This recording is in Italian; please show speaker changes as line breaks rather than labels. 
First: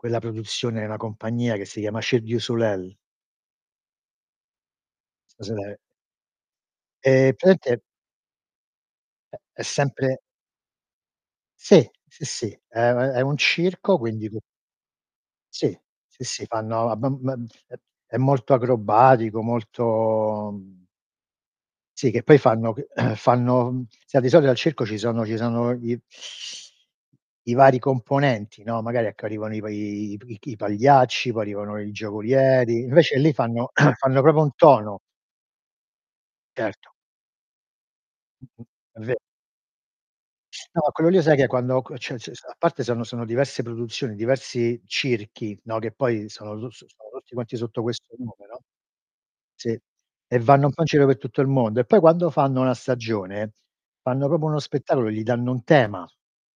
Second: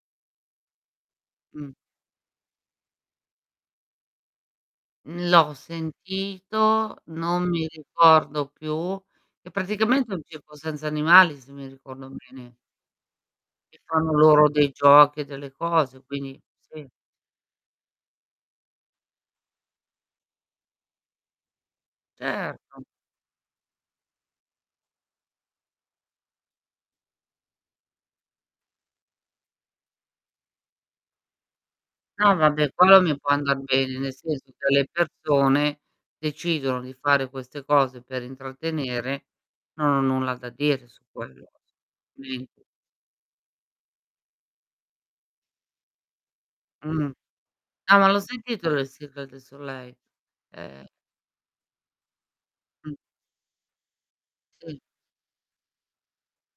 Quella produzione è una compagnia che
Mh.
si chiama Cirque du Soleil.
Mhmm, l'ho
[unintelligible]
sentito,
Ehm,
non mi
praticamente
ricordo più.
Ehm,
È
è
praticamente
sempre
un circo senza animali se mi
Sì,
ricordo
sì,
bene.
sì, è è è un
Che
circo,
fanno
quindi tu
loro dei giochi e delle
Sì,
cose
sì,
quindi
sì,
sì.
fanno ab m è è molto acrobatico, molto sì che poi fanno
Certo.
que fanno, mhmm, sai di solito al circo ci sono ci sono gli i vari componenti, non magari ecco arrivano i pa i p i chi i pagliacci, poi arrivano i
No vabbè
giocolieri,
quello
invece
mi può
lì
andar
fanno
bene, nel
fanno proprio un
senso che le
tono.
persone decidono
Certo.
di fare queste cose per
Mh-mh è ve
intrattenere, non ho nulla da
No
dire su
quello lì sai che
quello.
quando co cioè s s
Mhmm.
a parte sono sono diverse produzioni, diversi circhi, no, che poi sono tu s sono
Mhmm.
tutti quanti sotto
Ah
questo
ma l'ho
numero,
sentito le Cirque du
sì
Soleil,
e vanno un po' in
ehm
giro per tutto il mondo, e po' quando fanno una
Mh.
stagione, fanno proprio uno
Mhmm.
spettacolo e gli danno un tema.